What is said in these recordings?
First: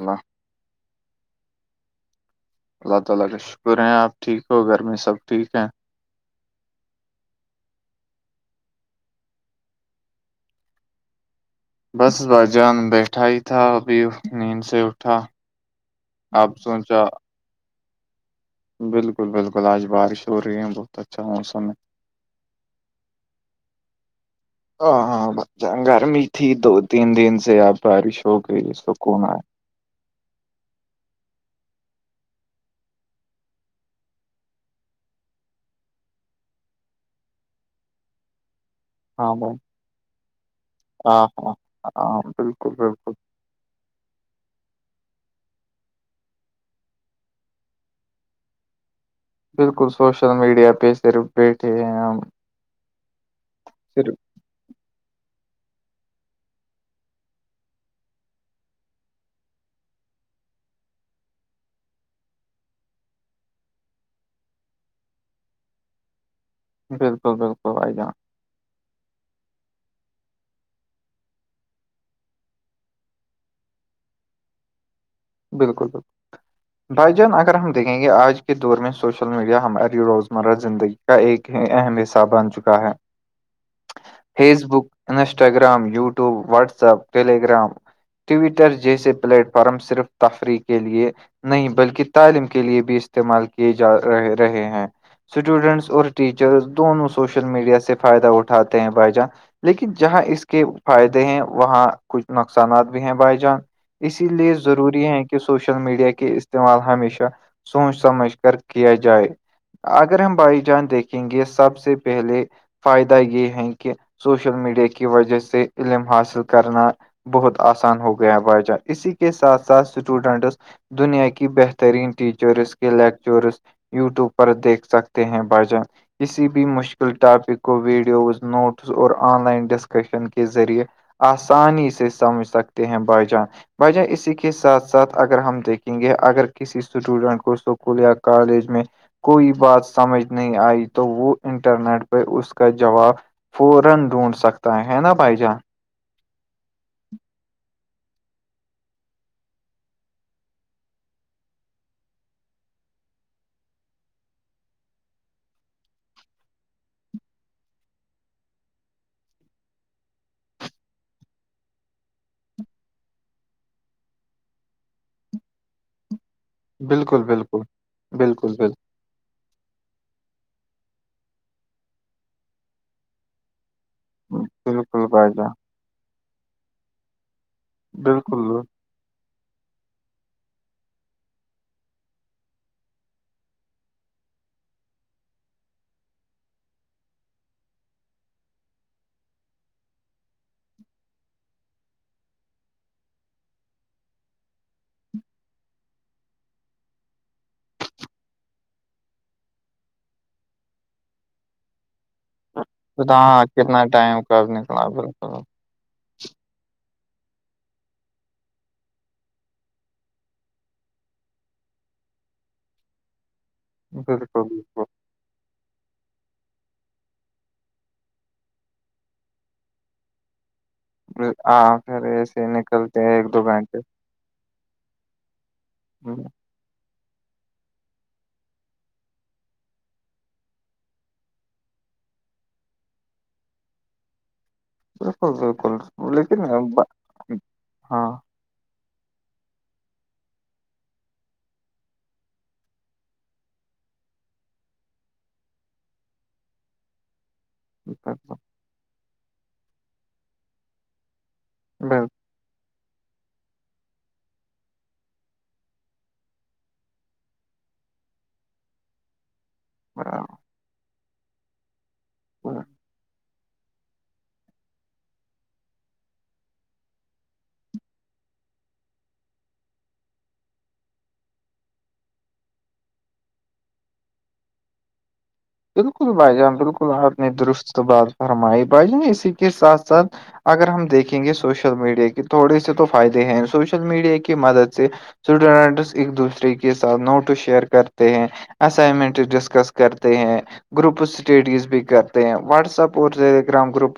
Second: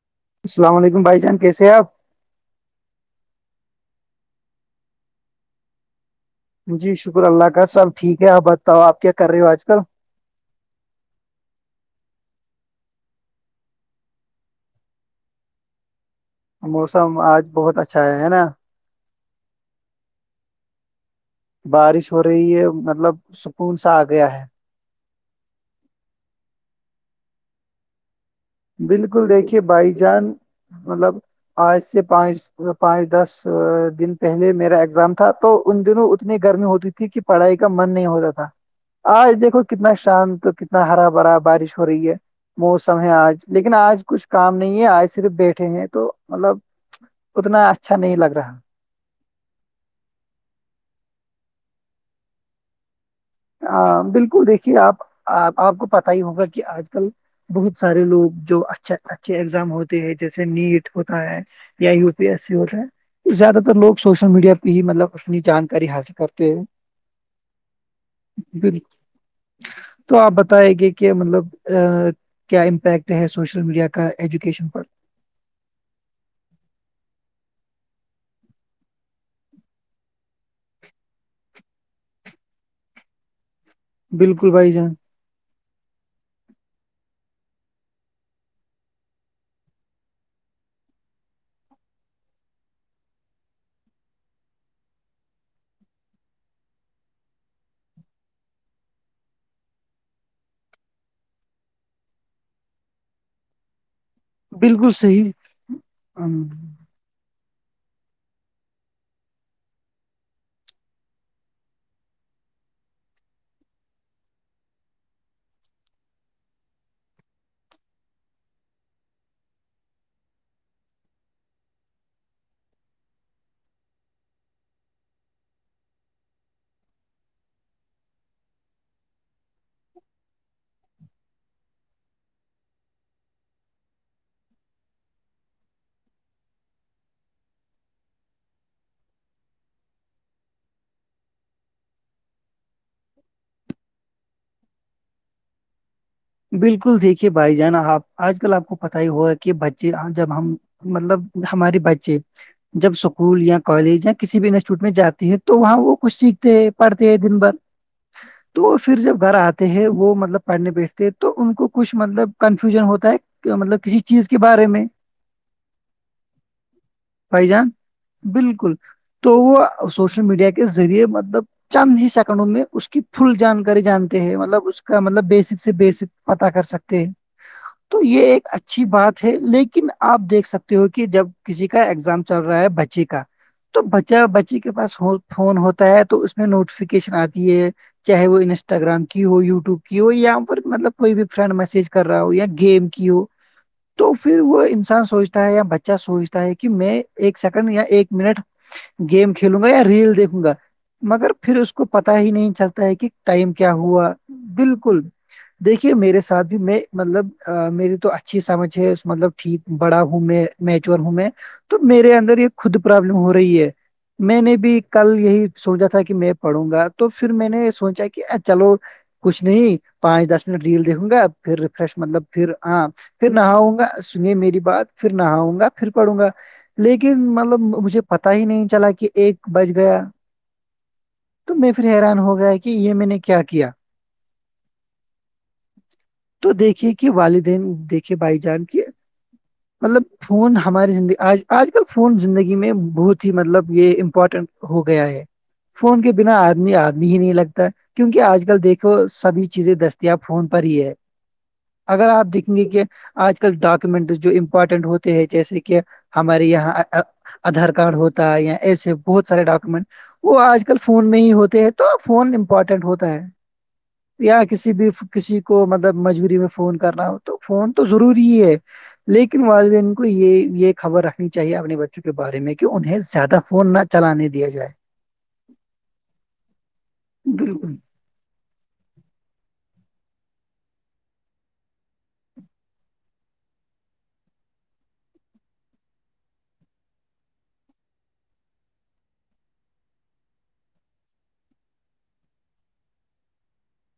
ال السلام علیکم بھائی جان کیسے آپ ہیں جی شکر اللہ کا سب ٹھیک ہے آپ بتاؤ آپ کیا کر رہے ہو آج کل بس باجان بیٹھا ہی تھا ابھی نیند سے اٹھا آپ سوچا موسم آج بہت اچھا ہے ہے نا بالکل بالکل آج بارش ہو رہی ہے بت اچھا ہاں بارش ہو رہی ہے مطلب سکون سا آ گیا ہے ہاں ہاں گرمی تھی دو تین دن سے آپ بارش ہو گئیکون آئے کہ بھائی جان مطلب آج سے پانچ پانچ دس دن پہلے میرا ایگزام تھا تو ان دنوں اتنی گرمی ہوتی تھی کہ پڑھائی کا من نہیں ہوتا تھا ہاں آج بھائی دیکھو کتنا شانت کتنا ہرا ہاں بھرا ہاں بارش ہو رہی ہے ہاں بالکل موسم ہے بالکل آج لیکن آج کچھ کام نہیں ہے آج صرف بیٹھے ہیں تو مطلب اتنا اچھا نہیں لگ رہا بالکل سوشل میڈیا پہ صرف بیٹھے ہیں ہم صرف بالکل دیکھیے آپ آپ کو پت ہی ہوگا کہ آج کل بہت سارے لوگ جو اچھا اچھے ایگزام ہوتے ہیں جیسے نیٹ ہوتا ہے یا یو پی ایس سی ہوتا ہے زیادہ تر لوگ سوشل میڈیا پہ ہی مطلب اپنی جانکاری حاصل کرتے ہیں بالکل بالکل آائی جان بالکل تو آپ بتائے گے کہ مطلب کیا امپیکٹ ہے سوشل میڈیا کا ایجوکیشن پر بالکل بالکل بھائی جان اگر ہم دیکھیں گے آج کے دور میں سوشل میڈیا ہماری روزمرہ زندگی کا ایک ہی اہم حصہ بن چکا ہے بالکل فیس بھائی بک جان Instagram YouTube WhatsApp Telegram Twitter جیسے پلیٹ فارم صرف تفریح کے لیے نہیں بلکہ تعلیم کے لیے بھی استعمال کیے جا رہے رہے ہیں اسٹوڈینٹس اور ٹیچرس دونوں سوشل میڈیا سے فائدہ اٹھاتے ہیں بھائی جان لیکن جہاں اس کے فائدے ہیں وہاں کچھ نقصانات بھی ہیں بائی جان اسی لیے بالکل ضروری ہے صحیح کہ سوشل میڈیا کے ہم، استعمال ہمیشہ سوچ سمجھ کر کیا جائے اگر ہم بھائی جان دیکھیں گے سب سے پہلے فائدہ یہ ہے کہ سوشل میڈیا کی وجہ سے علم حاصل کرنا بہت آسان ہو گیا ہے بھائی جان اسی کے ساتھ ساتھ اسٹوڈینٹس دنیا کی بہترین ٹیچرس کے لیکچرس یوٹیوب پر دیکھ سکتے ہیں بجن کسی بھی مشکل ٹاپک کو ویڈیوز نوٹس اور آن لائن ڈسکشن کے ذریعے آسانی سے سمجھ سکتے ہیں بائیجان بائیجان اسی کی کے ساتھ ساتھ اگر ہم دیکھیں گے اگر کسی اسٹوڈینٹ کو اسکول یا کالج میں کوئی بات سمجھ نہیں آئی تو وہ انٹرنیٹ پہ اس کا جواب فورن ڈھونڈ سکتا ہے ہے نا بائ جا بالکل دیکھیے بھائی جانا آپ آج کل آپ کو پت ہی ہوا ہے کہ بچے جب ہم مطلب ہماراری بچے جب اسکول یا کالج یا کسی بھی انسٹیٹیوٹ میں جاتے ہے تو وہاں وہ کچھ سیکھتے ہیں پڑھتے ہیں دن بھر تو پھر جب گھر آتے ہیں وہ مطلب پڑھنے بی تھ تو ان کو کچھ مطلب کنفیوژن ہوتا ہے مطلب کسی چیز کے بارے میں بالکل بھائی بالکل جان بالکل تو وہ سوشل میڈیا کے ذریعے مطلب چند ہی سیکنڈوں میں اس کی فل جانکاری جانتے مطلب اس کا بالکل مطلب بھائی جان بیسک سے بیسک پتا کر سکتے ہیں تو یہ بالکل ایک بالکل۔ اچھی بات تھ لیکن آپ دیکھ سکتے ہو کہ جب کسی کا ایگزام چل رہا ہے بچے کا تو بچہ بچی کے پاس فون ہوتا ہے تو اس میں نوٹیفکیشن آتی ہے چاہے وہ انسٹاگرام کی ہو یوٹیوب کی ہو یا مطلب کوئی بھی فرینڈ میسج کر رہا ہو یا گیم کی ہو تو پھر وہ انسان سوچتا ہے یا بچہ سوچتا ہے کہ میں ایک سیکنڈ یا ایک منٹ گیم کھیلوں گا یا ریل دیکھوں گا مگر پھر اس کو پتا ہی نہیں چلتا ہے تو کہ ہاں ٹائم کیا کتنا ہوا ٹائم کاب نکلا بالکل دیکھیے میرے ساتھ بھی میں مطلب میری تو اچھی سمجھ ہے مطلب ٹھیک بڑا ہوں میں میچور ہوں میں تو میرے اندر یہ خود پرابلم ہو رہی ہے میں بالکل نے بھی بالکل کل یہی سوچا تھا کہ میں پڑوں گا تو پھر میں نے سوچا کہ چلو کچھ نہیں پانچ دس ڈیل دیکھوں گا پھر ہاں ریفریش مطلب ایسے پھر ہاں نکلتے ہیں پھر ایک دو گھنٹے نہاؤں گا سنی میری بات پھر نہاؤں گا پھر پڑھوں ہوں، گا لیکن مطلب مجھے پتا ہی نہیں چلا کہ ایک بج گیا تو میں پھر حیران ہو گیا کہ یہ میں نے کیا کیا ر تو دیکھیے کہ والدین ہاں دیکھے بھائی جان کے مطلب فون ہماری زندگی آج آج کل فون زندگی میں بہت ہی مطلب یہ امپورٹنٹ ہو گیا ہے فون کے بنا آدمی آدمی ہی نہیں لگتا کیونکہ بالکل آج کل دیکھو سبھی چیزیں دستیاب فون پر ہی ہے اگر آپ دیکھیں گے کہ آج کل ڈاکومنٹ جو امپورٹینٹ ہوتے ہیں جیسے کہ ہمارے یہاں آدھار کارڈ ہوتا ہے یا ایسے بہت سارے ڈاکومنٹ بالکل۔ وہ آج کل فون میں ہی ہوتے ہیں تو فون امپورٹینٹ ہوتا ہے یا کسی بھی کسی کو مطلب مجبوری میں فون کرنا ہو تو فون تو ضروری ہی ہے لیکن والدین کو یہ یہ خبر رکھنی چاہیے اپنے بچوں کے بارے میں کہ انہیں زیادہ فون نہ چلانے دیا جائے بالکل بھائی جان بالکل آپ نے بالکل درست بات فرمائی بھائی جان اسی کے ساتھ ساتھ اگر ہم دیکھیں گے سوشل میڈیا کے تھوڑے سے تو فائدے ہیں سوشل میڈیا کی مدد سے سوڈٹس ایک دوسرے کے ساتھ نوٹو شیئر کرتے ہیں اسائنمنٹ ڈسکس کرتے ہیں گروپ اسٹیڈز بھی کرتے ہیں واٹساپ اور ٹیلی گرام گروپ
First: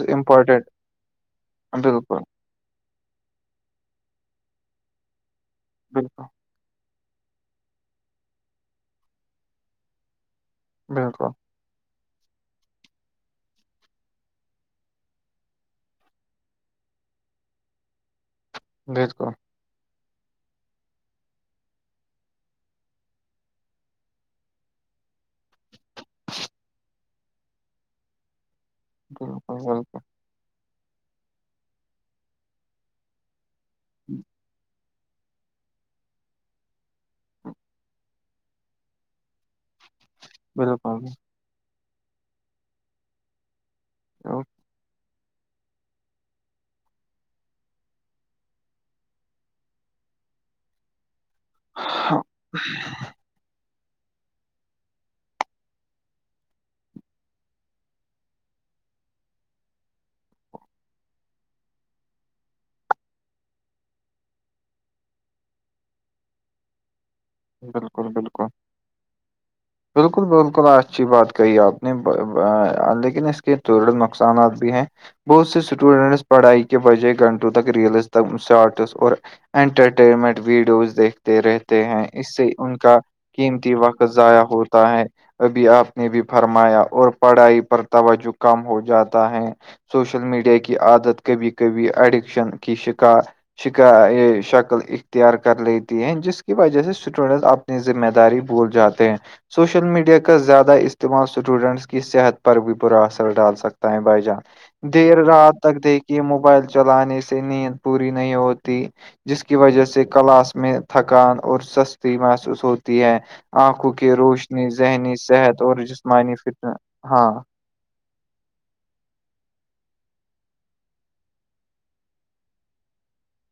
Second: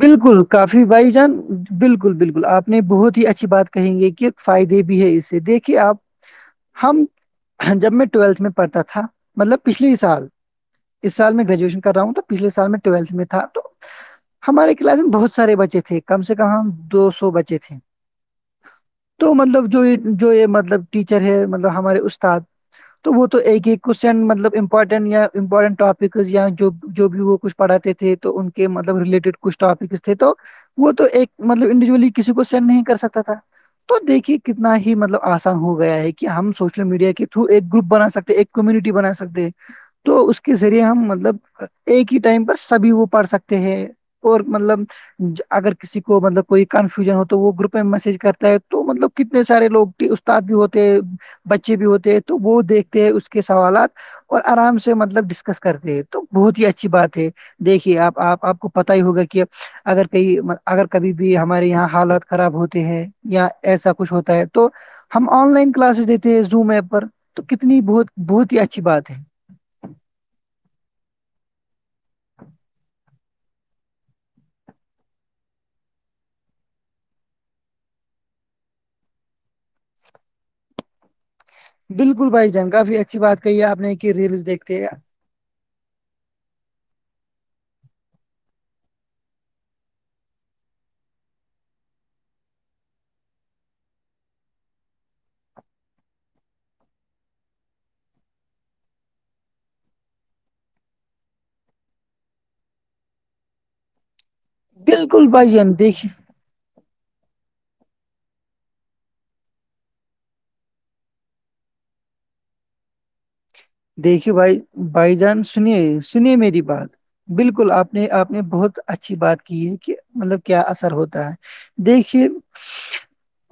بالکل کافی بھائی جان بالکل بالکل آپ اپنے بہت ہی اچھی بات کہیں گے کہ فائدے بھی ہے اس سے دیکھیے آپ بالکل ہم جب میں ٹویلتھ میں پڑھتا تھا مطلب پچھل سال اس بالکل سال میں گریجویشن کر رہا ہوں تو پچھل سال میں ٹویلت میں تھا تو ہمارے کلاس میں بہت سارے بچے تھے کم سے کم ہم دو سو بچے تھے بالکل تو مطلب جو یہ جو یہ مطلب ٹیچر ہے مطلب ہمارے استاد تو وہ تو ایک ہی کوشچن مطلب امپورٹنٹ یا امپورٹنٹ ٹاپک ک یا جو بھی وہ کچھ پڑاتے تھے تو ان کے مطلب بالکل ریلیٹڈ کچھ بالکل ٹاپکس تھے تو وہ تو ایک مطلب انڈیویجلی کسی کو سینڈ نہیں کر سکتا تھا تو دیکے کتنا ہی مطلب آسان ہو گیا ہے کہ ہم سوشل میڈیا کے تھرو ایک گروپ بنا سکتے ہیں ایک کمیونٹی بنا سکتے تو اس کے ذریعے ہم بالکل مطلب ایک ہی ٹائم پر سبھی وہ پڑھ سکتے ہیں اور مطلب ج اگر کسی کو مطلب کوئی کنفیوژن ہو تو وہ گروپ میں میسج کرتا ہے تو مطلب کتنے سارے لگ استاد بھی ہوتے بچے بھی ہوتے ہیں تو وہ دیکھتے ہیں اس کے سوالات اور آرام سے مطلب ڈسکس کرتے ہیں تو بہت ہی اچھی بات ہے دیکھیے آپ آپ آپ کو پتا ہی ہوگا کہ اگر کہئی اگر کبھی بھی ہمارے یہاں حالت خراب ہوتے ہیں یا ایسا کچھ ہوتا ہے تو ہم آن لائن کلاسز دیتے ہیں زوم ایپ پر تو کتنی ب بالکل بالکل بہت ہی اچھی بات ہے بالکل بالکل اچھی بات کہی آپ نے لیکن اس کے دڑ نقصانات بھی ہیں بہت سے اسٹوڈینٹس پڑھائی کے بجائے گھنٹوں تک ریلز تک شارٹس اور انٹرٹینمنٹ ویڈیوز دیکھتے رہتے ہیں بالکل اس سے بھائی جان ان کافی کا اچھی بات کہی ہے قیمتی آپ نے وقت کہ ضائع ریلز دیکھتے ہیں ہوتا ہے ابھی آپ نے بھی فرمایا اور پڑھائی پر توجہ کم ہو جاتا ہے سوشل میڈیا کی عادت کبھی کبھی ایڈکشن کی شکار شکا یہ شکل اختیار کر لیتی ہے جس کی وجہ سے اسٹوڈنس اپنی ذمہ داری بھول جاتے ہیں سوشل میڈیا کا زیادہ استعمال اسٹوڈنٹس کی صحت پر بھی برا اثر ڈال سکتا ہے بائی جان دیر بالکل بھائی رات تک جان دیکھیے موبائل چلانے سے نیند پوری نہیں ہوتی جس کی وجہ سے کلاش میں تھکان اور سستی محسوس ہوتی ہے آنکھوں کی دیکھیے بھائی روشنی ذہنی بھائی جان صحت اور سنیے جسمانی فٹ ہاں اپنے آپ نے بہت اچھی بات کی ہے کہ مطلب کیا اثر ہوتا ہے دیکھیے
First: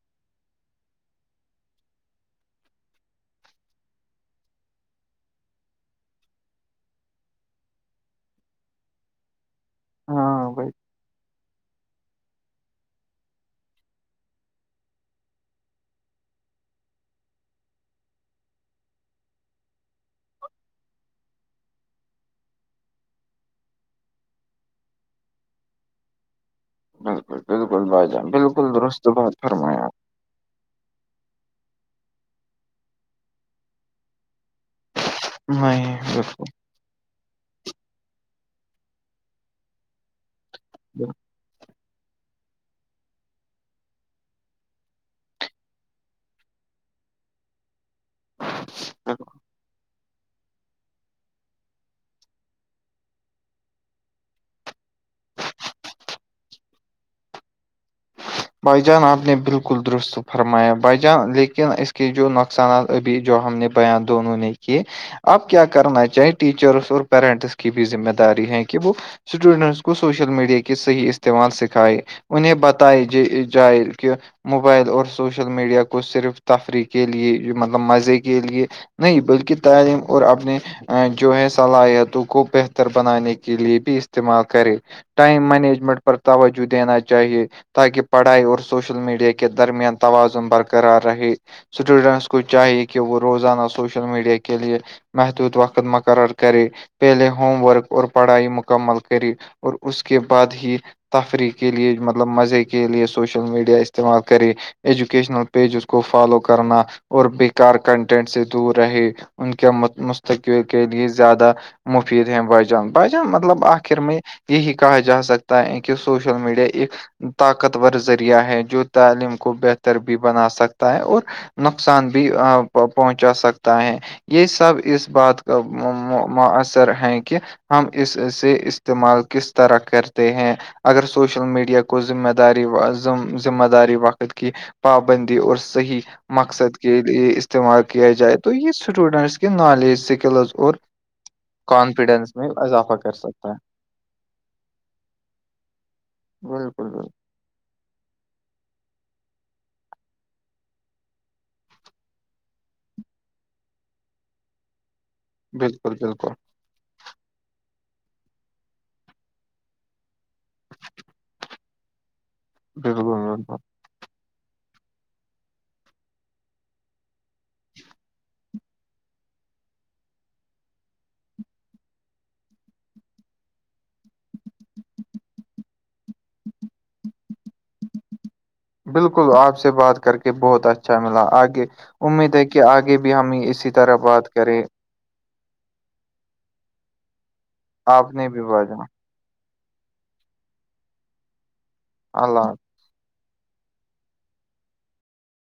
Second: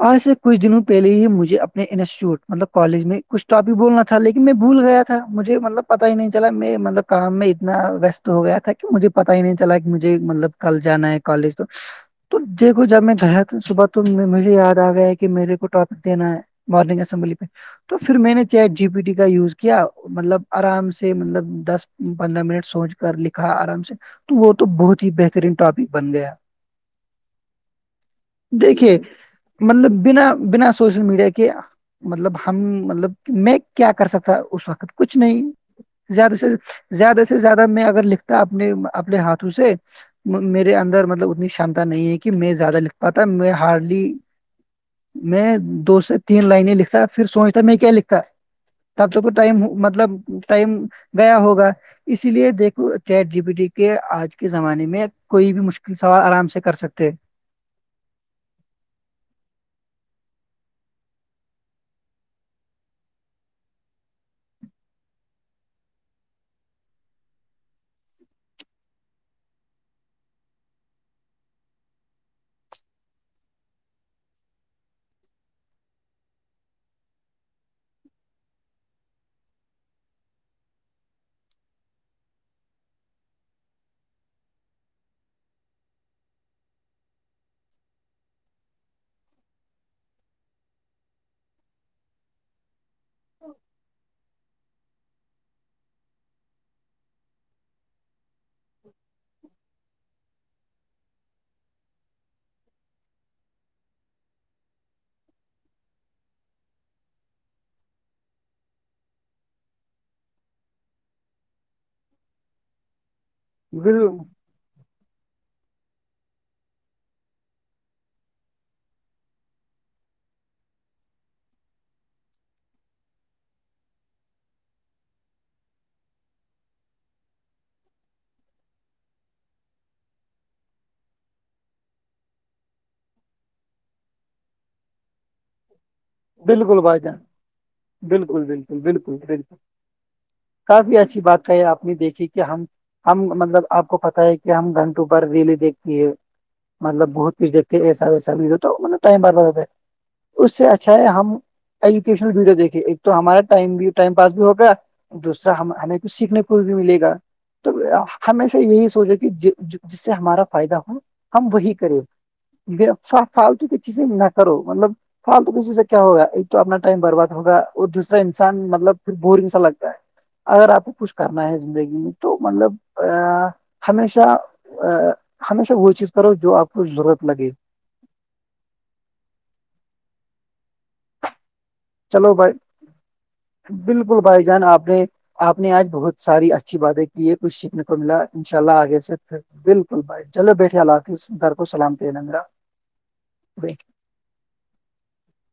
آج سے کچھ دنوں پہلے ہی مجھے اپنے انسٹیوٹ مطلب کالج میں کچھٹاپک بولنا تھا لیکن میں بھول گیا تھا مجھے مطلب پتا ہی نہیں چلا میں مطلب کام میں اتنا وست ہو گیا تھا مجھے پتا ہی نہیں چلا کہ مجھے مطلب ہاں بھائی کل جانا ہے کالج تو تو دیکھو جب میں گیا تو صبح تو مجھے یاد آ گیا ہے کہ میرے کو ٹاپک دینا ہے مارنگ اسمبلی پہ تو پھر میں نے چ جی پی ٹی کا یوز کیا مطلب آرام سے مطلب دس پندرہ منٹ سوچ کر لکھا آرام سے تو وہ تو بہت ہی بہترین ٹاپک بن گیا بالکل بالکل بھائی جان بالکل دیکھیے درست بات فرمایا مطلب بنا بنا سوشل میڈیا کے مطلب ہم مطلب میں کیا کر سکتا اس وقت کچھ نہیں آپ۔ زیادہ بالکل سے زیادہ سے زیادہ میں اگر لکھتا اپنے اپنے ہاتھوں سے میرے اندر بالکل مطلب اتنی چمتا نہیں ہے کہ میں زیادہ لکھتاا میں ہارڈلی میں دو سے تین لائیں لکھتا پھر سوچتا میں کیا لکھتا تب تو کو ٹائم مطلب ٹائم گیا ہوگا اسی لیے دیکھو چیٹ جی بی ٹی کے آج کے زمانے میں کوئی بھی مشکل سوال آرام سے کر سکتے [inaudible] بائی جان آپ نے بالکل درست فرمایا بائی جان لیکن اس کے جو نقصانات ابھی جو ہم نے بیان دونوں نے کیے آب کیا کرنا چاہیں ٹیچرس اور پیرنٹس کی بھی ذمہ داری ہے کہ وہ- اسٹوڈنٹس کو سوشل میڈیا کے صحیح استعمال سکھائے انہیں ب- [unintelligible] موبائل اور سوشل میڈیا کو صرف تفریح کے لیے مطلب مزے کے لیئے نہیں بلکہ تعلیم اور اپنے جو ہے صلاحیتوں کو بہتر بنانے کے لیے بھی استعمال کرے ٹائم مینجمنٹ پر توجہ دینا چاہیے تاکہ پڑھائی اور سوشل میڈیا کے درمیان توازن برقرار رہے اسٹوڈنٹس کو چاہیے کہ وہ روزانہ سوشل میڈیا کے لئے محدود وقت مقرر کرے پہلے ہوم ورک اور پڑھائی مکمل کری اور اس کے بعد ہی تفریح کے لیے مطلب مزے کے کے لیے سوشل میڈیا استعمال کرے ایجوکیشنل پیجز کو فالو کرنا اور بیکار کنٹینٹ سے دور رہے ان کے مستقبل کے لیے زیادہ مفید ہیں بھائی جان بھالی جان مطلب آخر بال میں یہی کہا جا سکتا ہے کہ سوشل میڈیا ایک طاقتور ذریعہ ہے جو تعلیم کو بہتر بھی بنا سکتا ہے اور نقصان بھی پہنچا سکتا ہے یہ سب اس بات کا مؤثر ہے کہ ہم اسے استعمال کس طرح کرتے ہیں اگر سوشل میڈیا کو ذمہ دار د ذمہ داری وقت کی پابندی اور صحیح مقصد بالکل کے بھائی جان لیے استعمال کیا جائے بالکل تو یہ بالکل بالکل اسٹوڈنٹس کے بالکل نالج سکلز کافی ایسی بات کہی آپ نے دیکھی کہ ہم اضافہ کر ہم سکتا ہے مطلب آپ کو پتہ ہے کہ ہم گھنٹوں پر ریلی دیکھ یہ [unintelligible] مطلب بہت کچ دیکتے ایسا وسا توط ٹم رہتا ہے اس سے اچھا ہے ہم ایجوکیشنل ویڈیو دیکھے ایک تو ہمارا ٹ ٹائم پاس بھی ہوگا دوسرا ہمیں بالکل کچھ سیکھنے کو بھی ملے گا تو ہشہ یہی سوچے کہ جس سے ہمارا فائدہ ہو ہم وہی کریں ما بالکل بالکل بالکل فالتو چزے نہ کرو مطلب فالتو کسی سے کیا ہوگا ایک تو اپنا ٹائم برباد ہوگا اور دوسا انسان مطلب پھر بورنگ سا لگتا ہے اگر آپ کو کچھ کرنا ہے زندگی میں تو مطلب ہمیشہ ہمیشہ وہ چیز کرو جو آپ کو ضرورت لگے بالکل آپ سے بات کر کے بہت اچھا ملا آگے- چلو امید ہے بھائی کہ آگے بھی ہم اسی طرح بالکل بات بھائی کریں جان آپ نے آپ نے آج بہت ساری اچھی باتیں کی ہے کچھ سیکھنے کو آپ ملا نے بھی ان شاء اللہ بجا آگے سے پھر بالکل بھائی چلو بیٹھے اللہ حافظ گھر کو سلام اللہ حافظ نا